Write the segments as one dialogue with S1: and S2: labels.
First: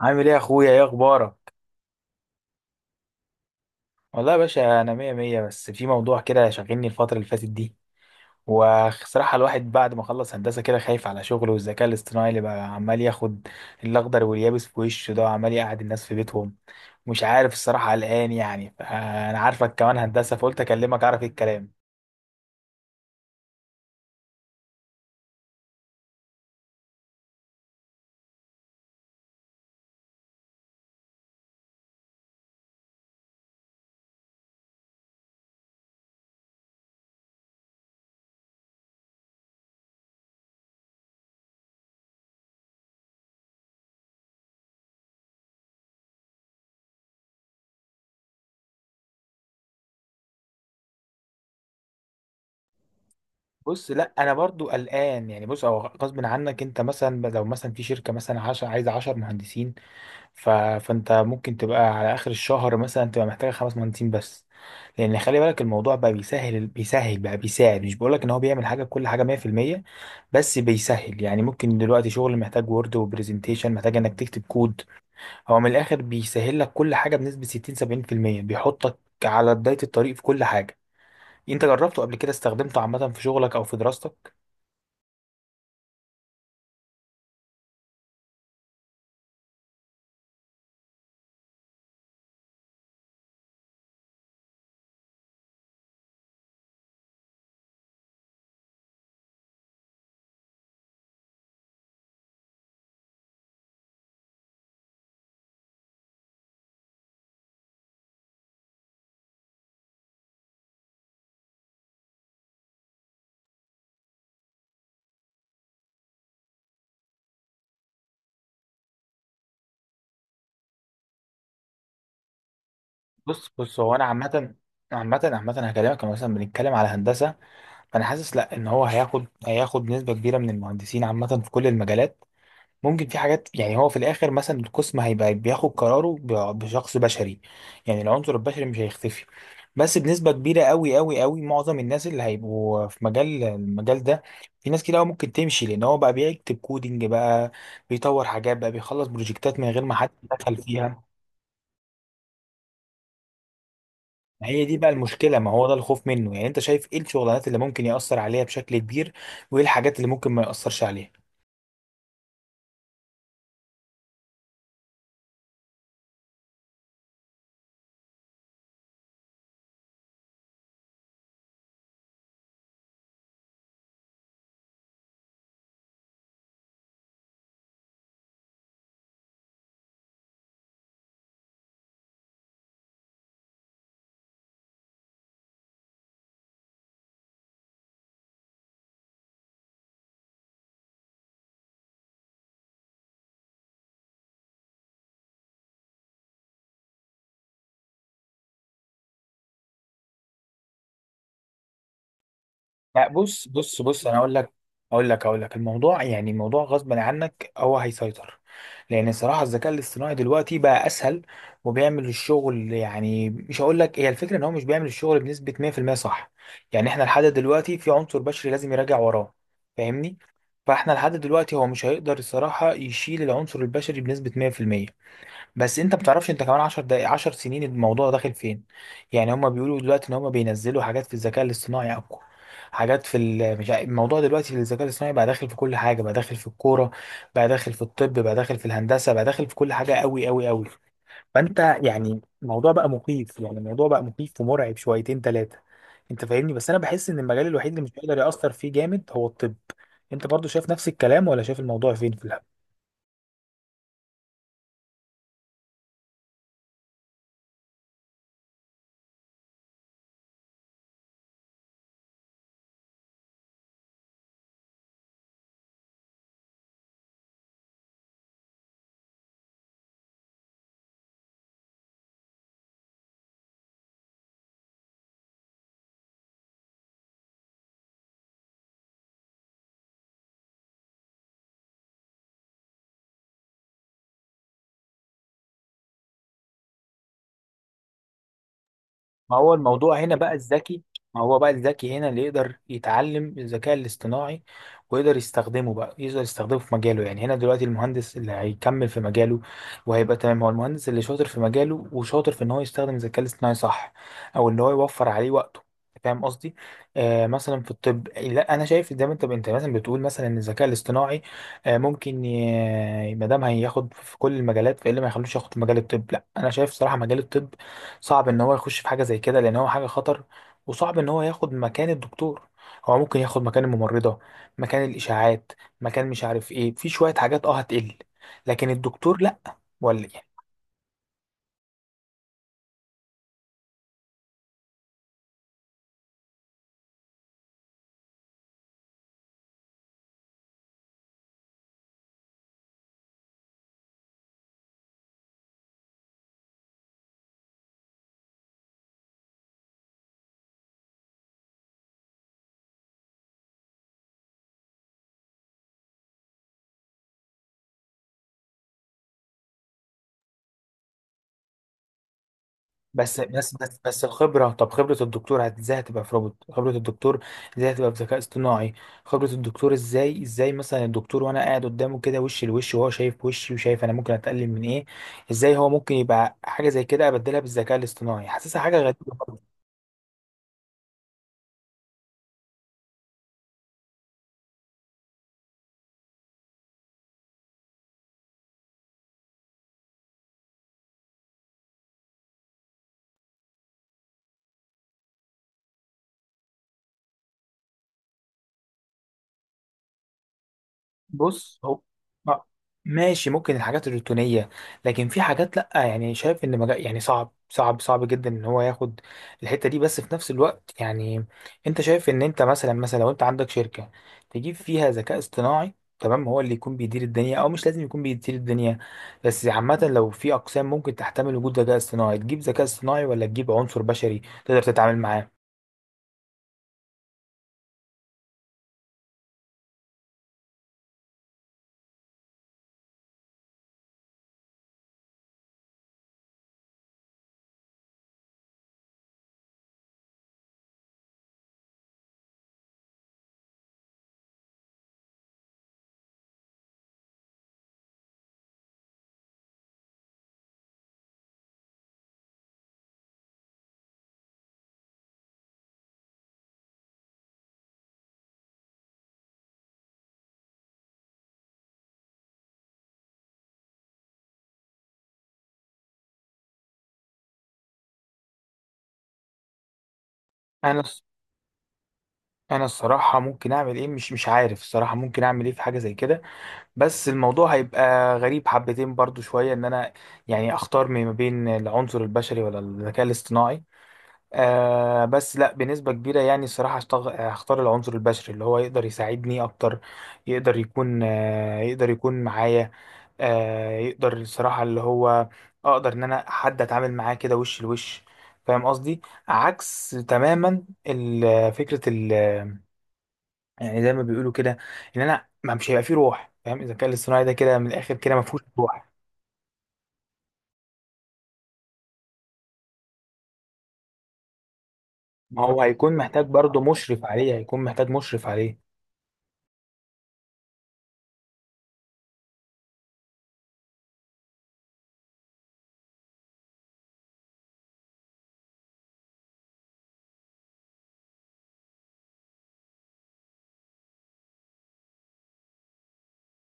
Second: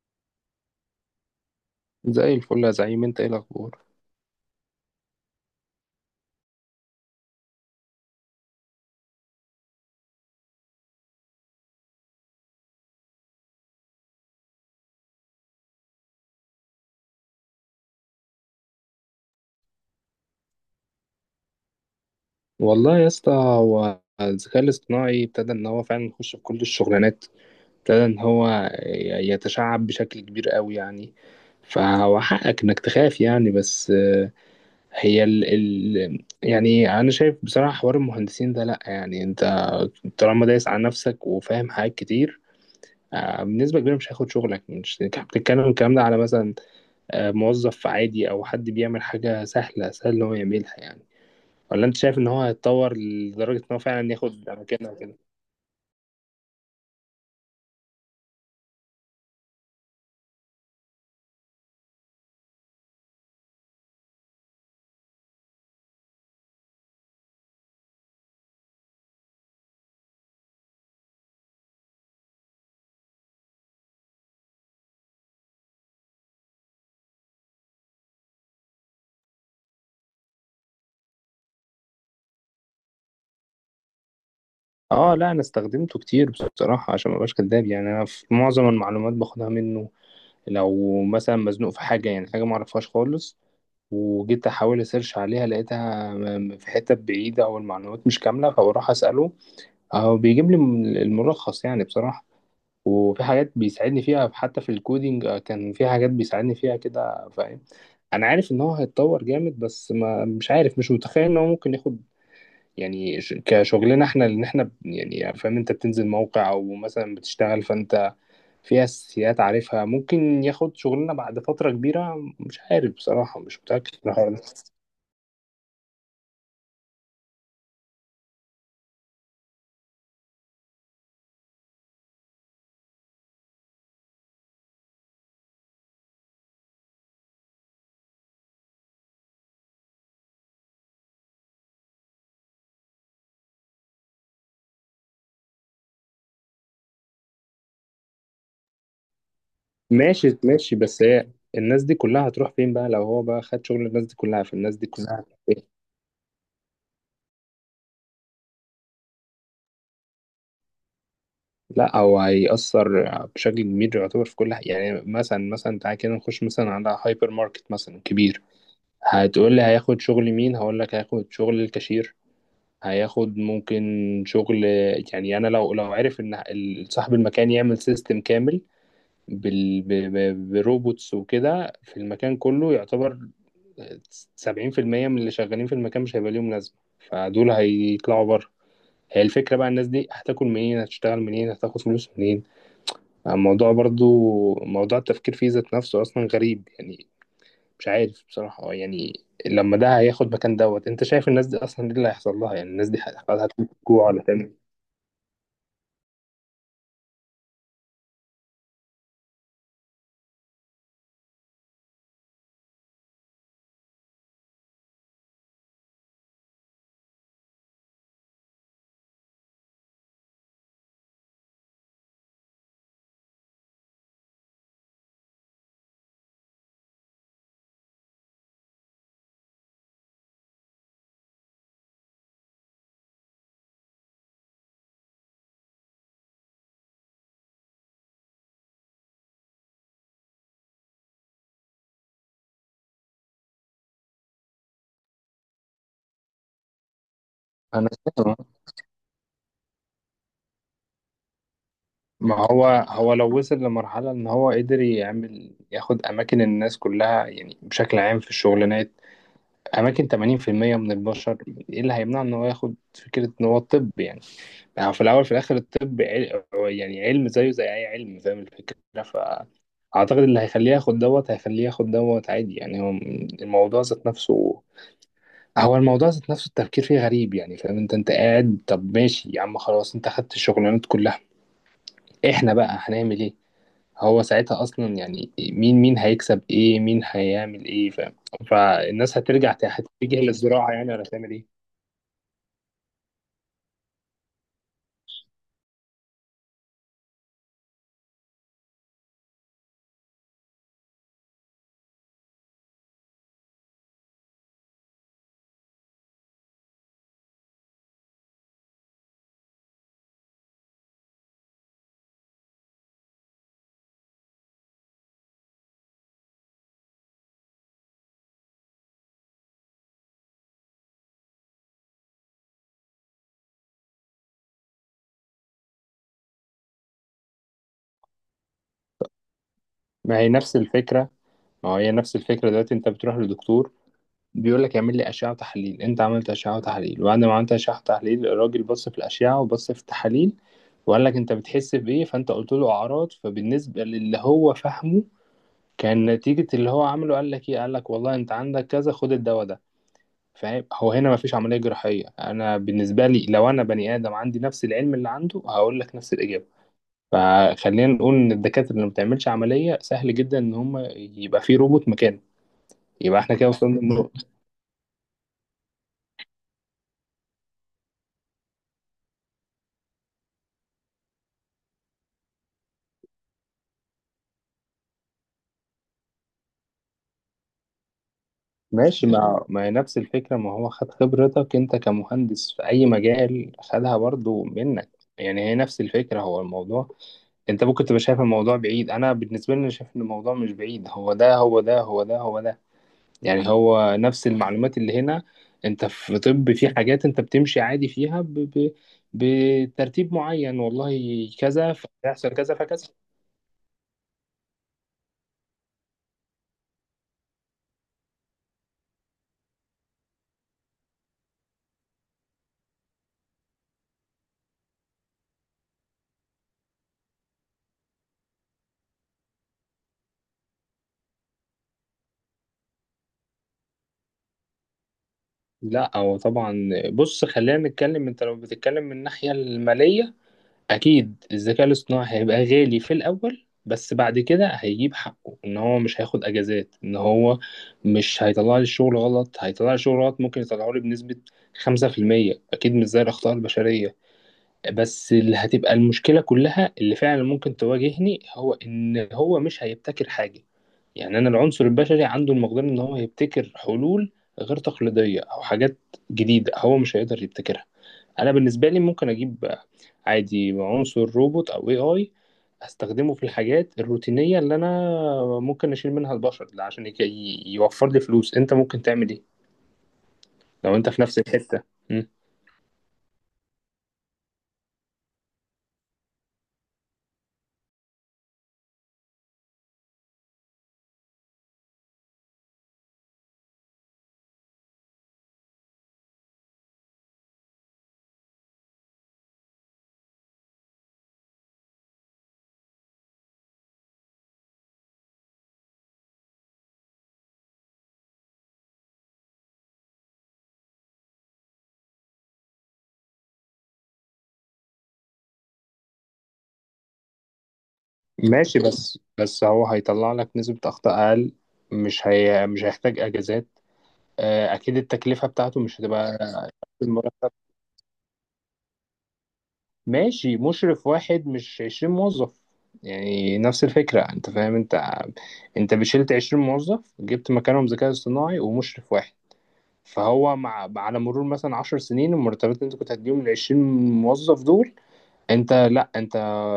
S1: عامل ايه يا اخويا، ايه اخبارك؟
S2: زي الفل يا زعيم. انت ايه الاخبار؟
S1: والله يا باشا انا مية مية، بس في موضوع كده شاغلني الفترة اللي فاتت دي. وصراحة الواحد بعد ما خلص هندسة كده خايف على شغله، والذكاء الاصطناعي اللي بقى عمال ياخد الاخضر واليابس في وشه ده، وعمال يقعد الناس في بيتهم. مش عارف الصراحة، قلقان يعني. انا عارفك كمان هندسة فقلت اكلمك اعرف ايه الكلام.
S2: والله يا اسطى، هو الذكاء الاصطناعي ابتدى ان هو فعلا يخش في كل الشغلانات. ابتدى ان هو يتشعب بشكل كبير قوي يعني. فهو حقك انك تخاف يعني، بس هي ال يعني انا شايف بصراحة حوار المهندسين ده، لا يعني انت طالما دايس على نفسك وفاهم حاجات كتير، بنسبة كبيرة مش هياخد شغلك. مش انت بتتكلم الكلام ده على مثلا موظف عادي او حد بيعمل حاجة سهلة، سهل ان هو يعملها يعني؟ ولا انت شايف ان هو هيتطور لدرجة ان هو
S1: بص،
S2: فعلا
S1: لا انا
S2: ياخد
S1: برضو
S2: مكانه وكده؟
S1: قلقان يعني. بص، هو غصب عنك، انت مثلا لو مثلا في شركة مثلا عايزة 10 مهندسين، فانت ممكن تبقى على اخر الشهر مثلا تبقى محتاج خمس مهندسين بس. لان خلي بالك الموضوع بقى بيسهل بقى بيساعد. مش بقولك ان هو بيعمل حاجه بكل حاجه 100%، بس بيسهل يعني. ممكن دلوقتي شغل محتاج وورد وبرزنتيشن، محتاج انك تكتب كود. هو من الاخر بيسهل لك كل حاجه بنسبه 60 70%. بيحطك على بدايه الطريق في كل حاجه. انت جربته قبل كده؟ استخدمته عامه في شغلك او في دراستك؟
S2: اه، لا انا استخدمته كتير بصراحة. عشان ما ابقاش كداب، يعني انا في معظم المعلومات باخدها منه. لو مثلا مزنوق في حاجة، يعني حاجة ما اعرفهاش خالص، وجيت احاول اسيرش عليها لقيتها في حتة بعيدة او المعلومات مش كاملة، فبروح اسأله او بيجيب لي الملخص يعني بصراحة. وفي حاجات بيساعدني فيها حتى في الكودينج، كان في حاجات بيساعدني فيها كده، فاهم؟ انا عارف ان هو هيتطور جامد، بس ما مش عارف، مش متخيل ان هو ممكن ياخد يعني كشغلنا احنا، ان احنا يعني فاهم، انت بتنزل موقع او مثلا بتشتغل فانت في اساسيات عارفها. ممكن ياخد شغلنا بعد فترة كبيرة؟ مش عارف بصراحة،
S1: بص
S2: مش
S1: بص
S2: متأكد
S1: هو انا
S2: من الحوار ده.
S1: عامه عامة عامة هكلمك. أنا مثلا بنتكلم على هندسة. انا حاسس، لا، ان هو هياخد نسبه كبيره من المهندسين عامه في كل المجالات. ممكن في حاجات يعني. هو في الاخر مثلا القسم هيبقى بياخد قراره بشخص بشري، يعني العنصر البشري مش هيختفي، بس بنسبه كبيره قوي قوي قوي معظم الناس اللي هيبقوا في مجال ده. في ناس كده أوي ممكن تمشي، لان هو بقى بيكتب كودينج، بقى بيطور حاجات، بقى بيخلص بروجكتات من غير ما حد
S2: ماشي
S1: يتدخل
S2: ماشي، بس
S1: فيها.
S2: هي الناس دي كلها هتروح فين بقى؟ لو هو بقى خد شغل الناس دي كلها،
S1: ما هي دي
S2: فالناس دي
S1: بقى
S2: كلها
S1: المشكله،
S2: هتروح
S1: ما
S2: فين؟
S1: هو ده الخوف منه. يعني انت شايف ايه الشغلانات اللي ممكن ياثر عليها بشكل كبير، وايه الحاجات اللي ممكن ما ياثرش عليها؟
S2: لا، هو هيأثر بشكل كبير، يعتبر في كل حاجة. يعني مثلا مثلا تعالى كده نخش مثلا على هايبر ماركت مثلا كبير. هتقول لي هياخد شغل مين، هقول لك هياخد شغل الكاشير. هياخد ممكن شغل، يعني انا لو لو عرف ان صاحب المكان يعمل سيستم كامل بال ب- بروبوتس وكده في المكان كله، يعتبر 70% من اللي شغالين في المكان مش هيبقى ليهم لازمة، فدول هيطلعوا بره. هي الفكرة بقى، الناس دي هتاكل منين؟ هتشتغل منين؟ هتاخد فلوس منين؟ الموضوع برضو موضوع التفكير فيه ذات نفسه أصلا غريب يعني. مش عارف بصراحة، يعني لما ده هياخد مكان دوت، أنت شايف الناس دي أصلا إيه اللي هيحصل لها؟ يعني الناس دي
S1: لا، بص,
S2: هتجوع
S1: انا
S2: ولا
S1: اقول
S2: تعمل؟
S1: لك اقول لك اقول لك الموضوع يعني موضوع غصب عنك، هو هيسيطر. لان الصراحه الذكاء الاصطناعي دلوقتي بقى اسهل وبيعمل الشغل. يعني مش هقول لك، هي الفكره ان هو مش بيعمل الشغل بنسبه 100% صح. يعني احنا لحد دلوقتي في عنصر بشري لازم يراجع وراه، فاهمني؟ فاحنا لحد دلوقتي هو مش هيقدر الصراحه يشيل العنصر البشري بنسبه 100%. بس انت بتعرفش انت كمان عشر دقايق عشر سنين الموضوع داخل فين. يعني هما بيقولوا دلوقتي ان هما بينزلوا حاجات في الذكاء الاصطناعي اقوى، حاجات في ال- مش عارف- الموضوع دلوقتي في الذكاء الاصطناعي بقى داخل في كل حاجه، بقى داخل في الكوره، بقى داخل في الطب، بقى داخل في الهندسه، بقى داخل في كل حاجه قوي قوي قوي. فانت يعني الموضوع بقى مخيف، يعني الموضوع بقى مخيف ومرعب شويتين ثلاثه. انت فاهمني؟ بس انا بحس ان المجال الوحيد اللي
S2: انا
S1: مش هيقدر
S2: فاهم.
S1: ياثر فيه جامد هو الطب. انت برضو شايف نفس الكلام، ولا شايف الموضوع فين
S2: ما
S1: في؟
S2: هو، هو لو وصل لمرحله ان هو قدر يعمل، ياخد اماكن الناس كلها، يعني بشكل عام في الشغلانات، اماكن 80% من البشر، ايه اللي هيمنع ان هو ياخد فكره ان هو طب يعني؟ يعني في الاول في الاخر الطب يعني علم زيه زي اي علم، فاهم الفكره؟ فاعتقد اللي هيخليه ياخد دوت هيخليه ياخد دوت عادي يعني. هو الموضوع ذات نفسه، هو الموضوع ذات نفسه التفكير فيه غريب يعني، فاهم؟ انت انت قاعد طب، ماشي يا عم، خلاص انت خدت الشغلانات كلها، احنا بقى هنعمل ايه؟ هو ساعتها اصلا يعني مين، مين هيكسب ايه، مين هيعمل ايه، فاهم؟ فالناس
S1: ما
S2: هترجع
S1: هو الموضوع هنا
S2: هتتجه
S1: بقى
S2: للزراعه
S1: الذكي،
S2: يعني، ولا
S1: ما
S2: هتعمل
S1: هو
S2: ايه؟
S1: بقى الذكي هنا اللي يقدر يتعلم الذكاء الاصطناعي، ويقدر يستخدمه. بقى يقدر يستخدمه في مجاله، يعني هنا دلوقتي المهندس اللي هيكمل في مجاله وهيبقى تمام، هو المهندس اللي شاطر في مجاله وشاطر في ان هو يستخدم الذكاء الاصطناعي، صح؟ او ان هو يوفر عليه وقته. فاهم قصدي؟ آه مثلا في الطب، لا انا شايف زي ما انت مثلا بتقول، مثلا ان الذكاء الاصطناعي آه ممكن ما دام هياخد في كل المجالات، فايه اللي ما يخلوش ياخد في مجال الطب؟ لا انا شايف صراحة مجال الطب صعب ان هو يخش في حاجه زي كده، لان هو حاجه خطر. وصعب ان هو ياخد مكان الدكتور. هو ممكن ياخد مكان الممرضه، مكان الاشاعات، مكان مش عارف ايه، في شويه حاجات اه هتقل، لكن الدكتور لا. ولا
S2: ما
S1: يعني.
S2: هي نفس الفكره. ما هو هي نفس الفكره. دلوقتي انت بتروح لدكتور بيقول لك اعمل لي اشعه وتحاليل. انت عملت اشعه وتحاليل، وبعد ما عملت اشعه وتحاليل الراجل بص في الاشعه وبص في التحاليل، وقال لك انت بتحس بايه، فانت قلت له اعراض. فبالنسبه للي هو فاهمه، كان نتيجه اللي هو عمله قال لك ايه، قال لك والله انت عندك كذا، خد الدواء ده. فاهم؟ هو هنا مفيش عملية جراحية. أنا بالنسبة لي، لو أنا بني آدم عندي نفس العلم اللي عنده، هقول لك نفس الإجابة. فخلينا نقول إن الدكاترة اللي ما بتعملش عملية سهل جدا إن هم يبقى في روبوت مكانه. يبقى
S1: بس
S2: إحنا كده
S1: بس
S2: وصلنا
S1: بس بس
S2: للنقطة.
S1: الخبره، طب خبره الدكتور ازاي هتبقى في روبوت؟ خبره الدكتور ازاي هتبقى في ذكاء اصطناعي؟ خبره الدكتور ازاي مثلا الدكتور وانا قاعد قدامه كده وش لوش، وهو شايف وشي وشايف انا ممكن اتقلل من ايه. ازاي هو ممكن يبقى حاجه زي كده ابدلها بالذكاء الاصطناعي؟ حاسسها حاجه غريبه.
S2: ماشي. ما هي نفس الفكرة. ما هو خد خبرتك أنت كمهندس في أي مجال، خدها برضو منك. يعني هي نفس الفكرة، هو الموضوع. أنت ممكن تبقى شايف الموضوع بعيد، أنا بالنسبة لي أنا شايف إن الموضوع مش بعيد. هو ده هو ده هو ده هو ده، يعني هو نفس المعلومات اللي هنا. انت في طب، في حاجات انت بتمشي عادي فيها بترتيب معين، والله
S1: بص
S2: كذا،
S1: هو،
S2: فيحصل
S1: آه،
S2: كذا فكذا.
S1: ماشي، ممكن الحاجات الروتينية، لكن في حاجات لأ. يعني شايف إن مجال يعني صعب صعب صعب جدا إن هو ياخد الحتة دي. بس في نفس الوقت يعني، أنت شايف إن أنت مثلا، مثلا لو أنت عندك شركة تجيب فيها ذكاء اصطناعي، تمام، هو اللي يكون بيدير الدنيا، أو مش لازم يكون بيدير الدنيا. بس عامة لو في أقسام ممكن تحتمل وجود ذكاء اصطناعي، تجيب ذكاء اصطناعي ولا تجيب عنصر بشري تقدر تتعامل معاه؟
S2: لا، هو طبعا، بص خلينا نتكلم. انت لو بتتكلم من الناحية المالية، اكيد الذكاء الاصطناعي هيبقى غالي في الاول، بس بعد كده هيجيب حقه. ان هو مش هياخد اجازات، ان هو مش هيطلع لي الشغل غلط. هيطلع لي الشغل غلط، ممكن يطلعه لي بنسبة 5%، اكيد مش زي الاخطاء البشرية. بس اللي هتبقى المشكلة كلها، اللي فعلا ممكن تواجهني، هو إن هو مش هيبتكر حاجة. يعني أنا العنصر البشري عنده المقدرة إن هو يبتكر حلول غير تقليدية أو حاجات جديدة، هو مش هيقدر يبتكرها. أنا بالنسبة لي ممكن أجيب عادي عنصر روبوت أو اي آي، أستخدمه في الحاجات الروتينية اللي أنا ممكن أشيل منها البشر ده، عشان يوفر لي فلوس. أنت ممكن تعمل إيه لو
S1: أنا
S2: أنت
S1: الص-
S2: في نفس الحتة؟
S1: أنا الصراحة ممكن أعمل إيه؟ مش عارف الصراحة ممكن أعمل إيه في حاجة زي كده. بس الموضوع هيبقى غريب حبتين برضو شوية، ان انا يعني اختار ما بين العنصر البشري ولا الذكاء الاصطناعي. آه بس لا، بنسبة كبيرة يعني الصراحة هختار العنصر البشري، اللي هو يقدر يساعدني اكتر، يقدر يكون آه يقدر يكون معايا، آه يقدر الصراحة اللي هو اقدر ان انا حد اتعامل معاه كده وش لوش. فاهم قصدي؟ عكس تماما فكرة، يعني زي ما بيقولوا كده، ان انا ما مش هيبقى فيه روح، فاهم؟ الذكاء الاصطناعي ده كده من الاخر كده ما فيهوش
S2: ماشي،
S1: روح.
S2: بس بس هو هيطلع لك نسبة أخطاء أقل، مش هيحتاج أجازات. أكيد التكلفة
S1: ما
S2: بتاعته
S1: هو
S2: مش
S1: هيكون
S2: هتبقى
S1: محتاج
S2: قد
S1: برضه مشرف
S2: المرتب.
S1: عليه،
S2: ماشي، مشرف واحد مش 20 موظف. يعني نفس الفكرة، أنت فاهم؟ أنت أنت بشلت 20 موظف جبت مكانهم ذكاء اصطناعي ومشرف واحد. فهو مع على مرور مثلا 10 سنين، المرتبات اللي أنت كنت هتديهم لل20 موظف دول، انت لا انت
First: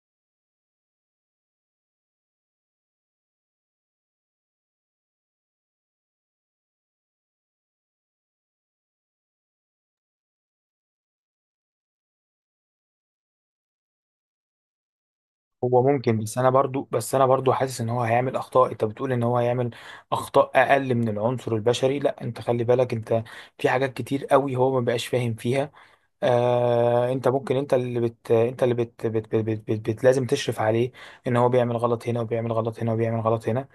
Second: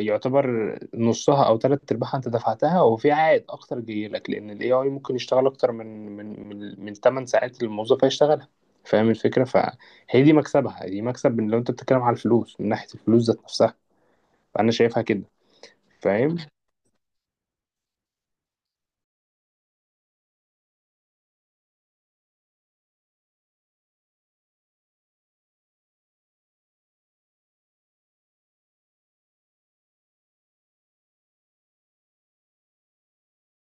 S2: يعتبر نصها او ثلاث ارباعها انت دفعتها، وفي عائد اكتر جاي لك، لان الاي اي ممكن يشتغل اكتر من 8 ساعات اللي الموظف هيشتغلها، فاهم الفكره؟ فهي دي مكسبها، دي مكسب. من لو انت بتتكلم على الفلوس، من ناحيه الفلوس ذات نفسها، فانا شايفها كده.
S1: هو ممكن،
S2: فاهم؟
S1: بس انا برضه حاسس ان هو هيعمل اخطاء. انت بتقول ان هو هيعمل اخطاء اقل من العنصر البشري، لا انت خلي بالك، انت في حاجات كتير قوي هو ما بقاش فاهم فيها. آه، انت ممكن، انت اللي بت, بت, بت, بت, بت, بت لازم تشرف عليه، ان هو بيعمل غلط هنا وبيعمل غلط هنا وبيعمل غلط هنا.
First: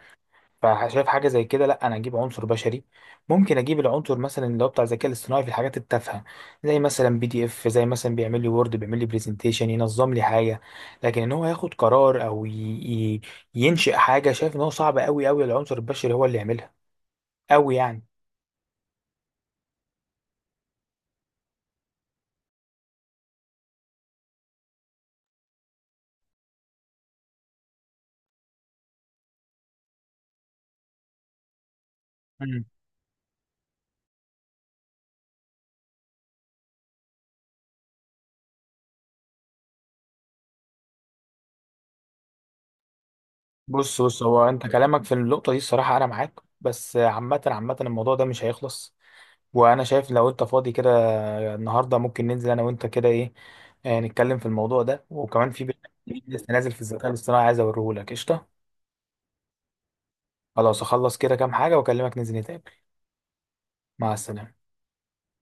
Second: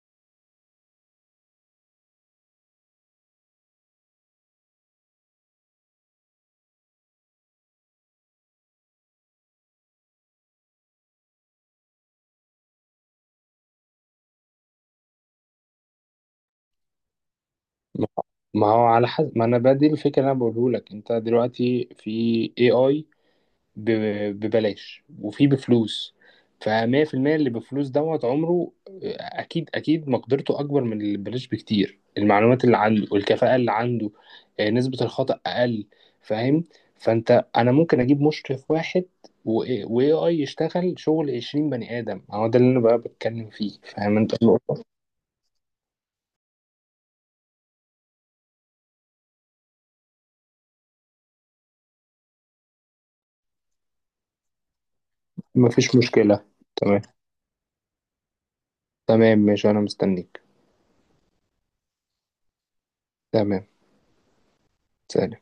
S1: فشايف حاجه زي كده، لا انا اجيب عنصر بشري. ممكن اجيب العنصر مثلا اللي هو بتاع الذكاء الاصطناعي في الحاجات التافهه، زي مثلا PDF، زي مثلا بيعمل لي وورد، بيعمل لي برزنتيشن، ينظم لي حاجه. لكن ان هو ياخد قرار او ي... ينشئ حاجه، شايف ان هو صعب قوي قوي، العنصر البشري هو اللي يعملها، قوي يعني.
S2: ما ما هو على حسب ما انا بدي الفكره اللي انا بقوله لك، انت دلوقتي في اي اي ببلاش وفي بفلوس. فمية في المية اللي بفلوس دوت عمره أكيد، أكيد مقدرته أكبر من اللي ببلاش بكتير. المعلومات
S1: مم.
S2: اللي عنده والكفاءة اللي عنده، نسبة الخطأ أقل، فاهم؟ فأنت أنا ممكن أجيب مشرف واحد و AI يشتغل شغل 20 بني آدم. هو ده اللي أنا بقى بتكلم فيه،
S1: بص
S2: فاهم
S1: بص
S2: أنت
S1: هو انت
S2: النقطة؟
S1: كلامك في النقطه دي الصراحه انا معاك. بس عامه عامه الموضوع ده مش هيخلص. وانا شايف لو انت فاضي كده النهارده، ممكن ننزل انا وانت كده، ايه؟ نتكلم في الموضوع ده، وكمان في برنامج
S2: مفيش
S1: جديد
S2: مشكلة.
S1: لسه نازل في
S2: تمام.
S1: الذكاء الاصطناعي عايز اوريهولك. قشطه؟
S2: تمام ماشي، أنا مستنيك.
S1: خلاص، اخلص كده كام حاجه واكلمك ننزل نتقابل.
S2: تمام.
S1: مع السلامه.
S2: سلام.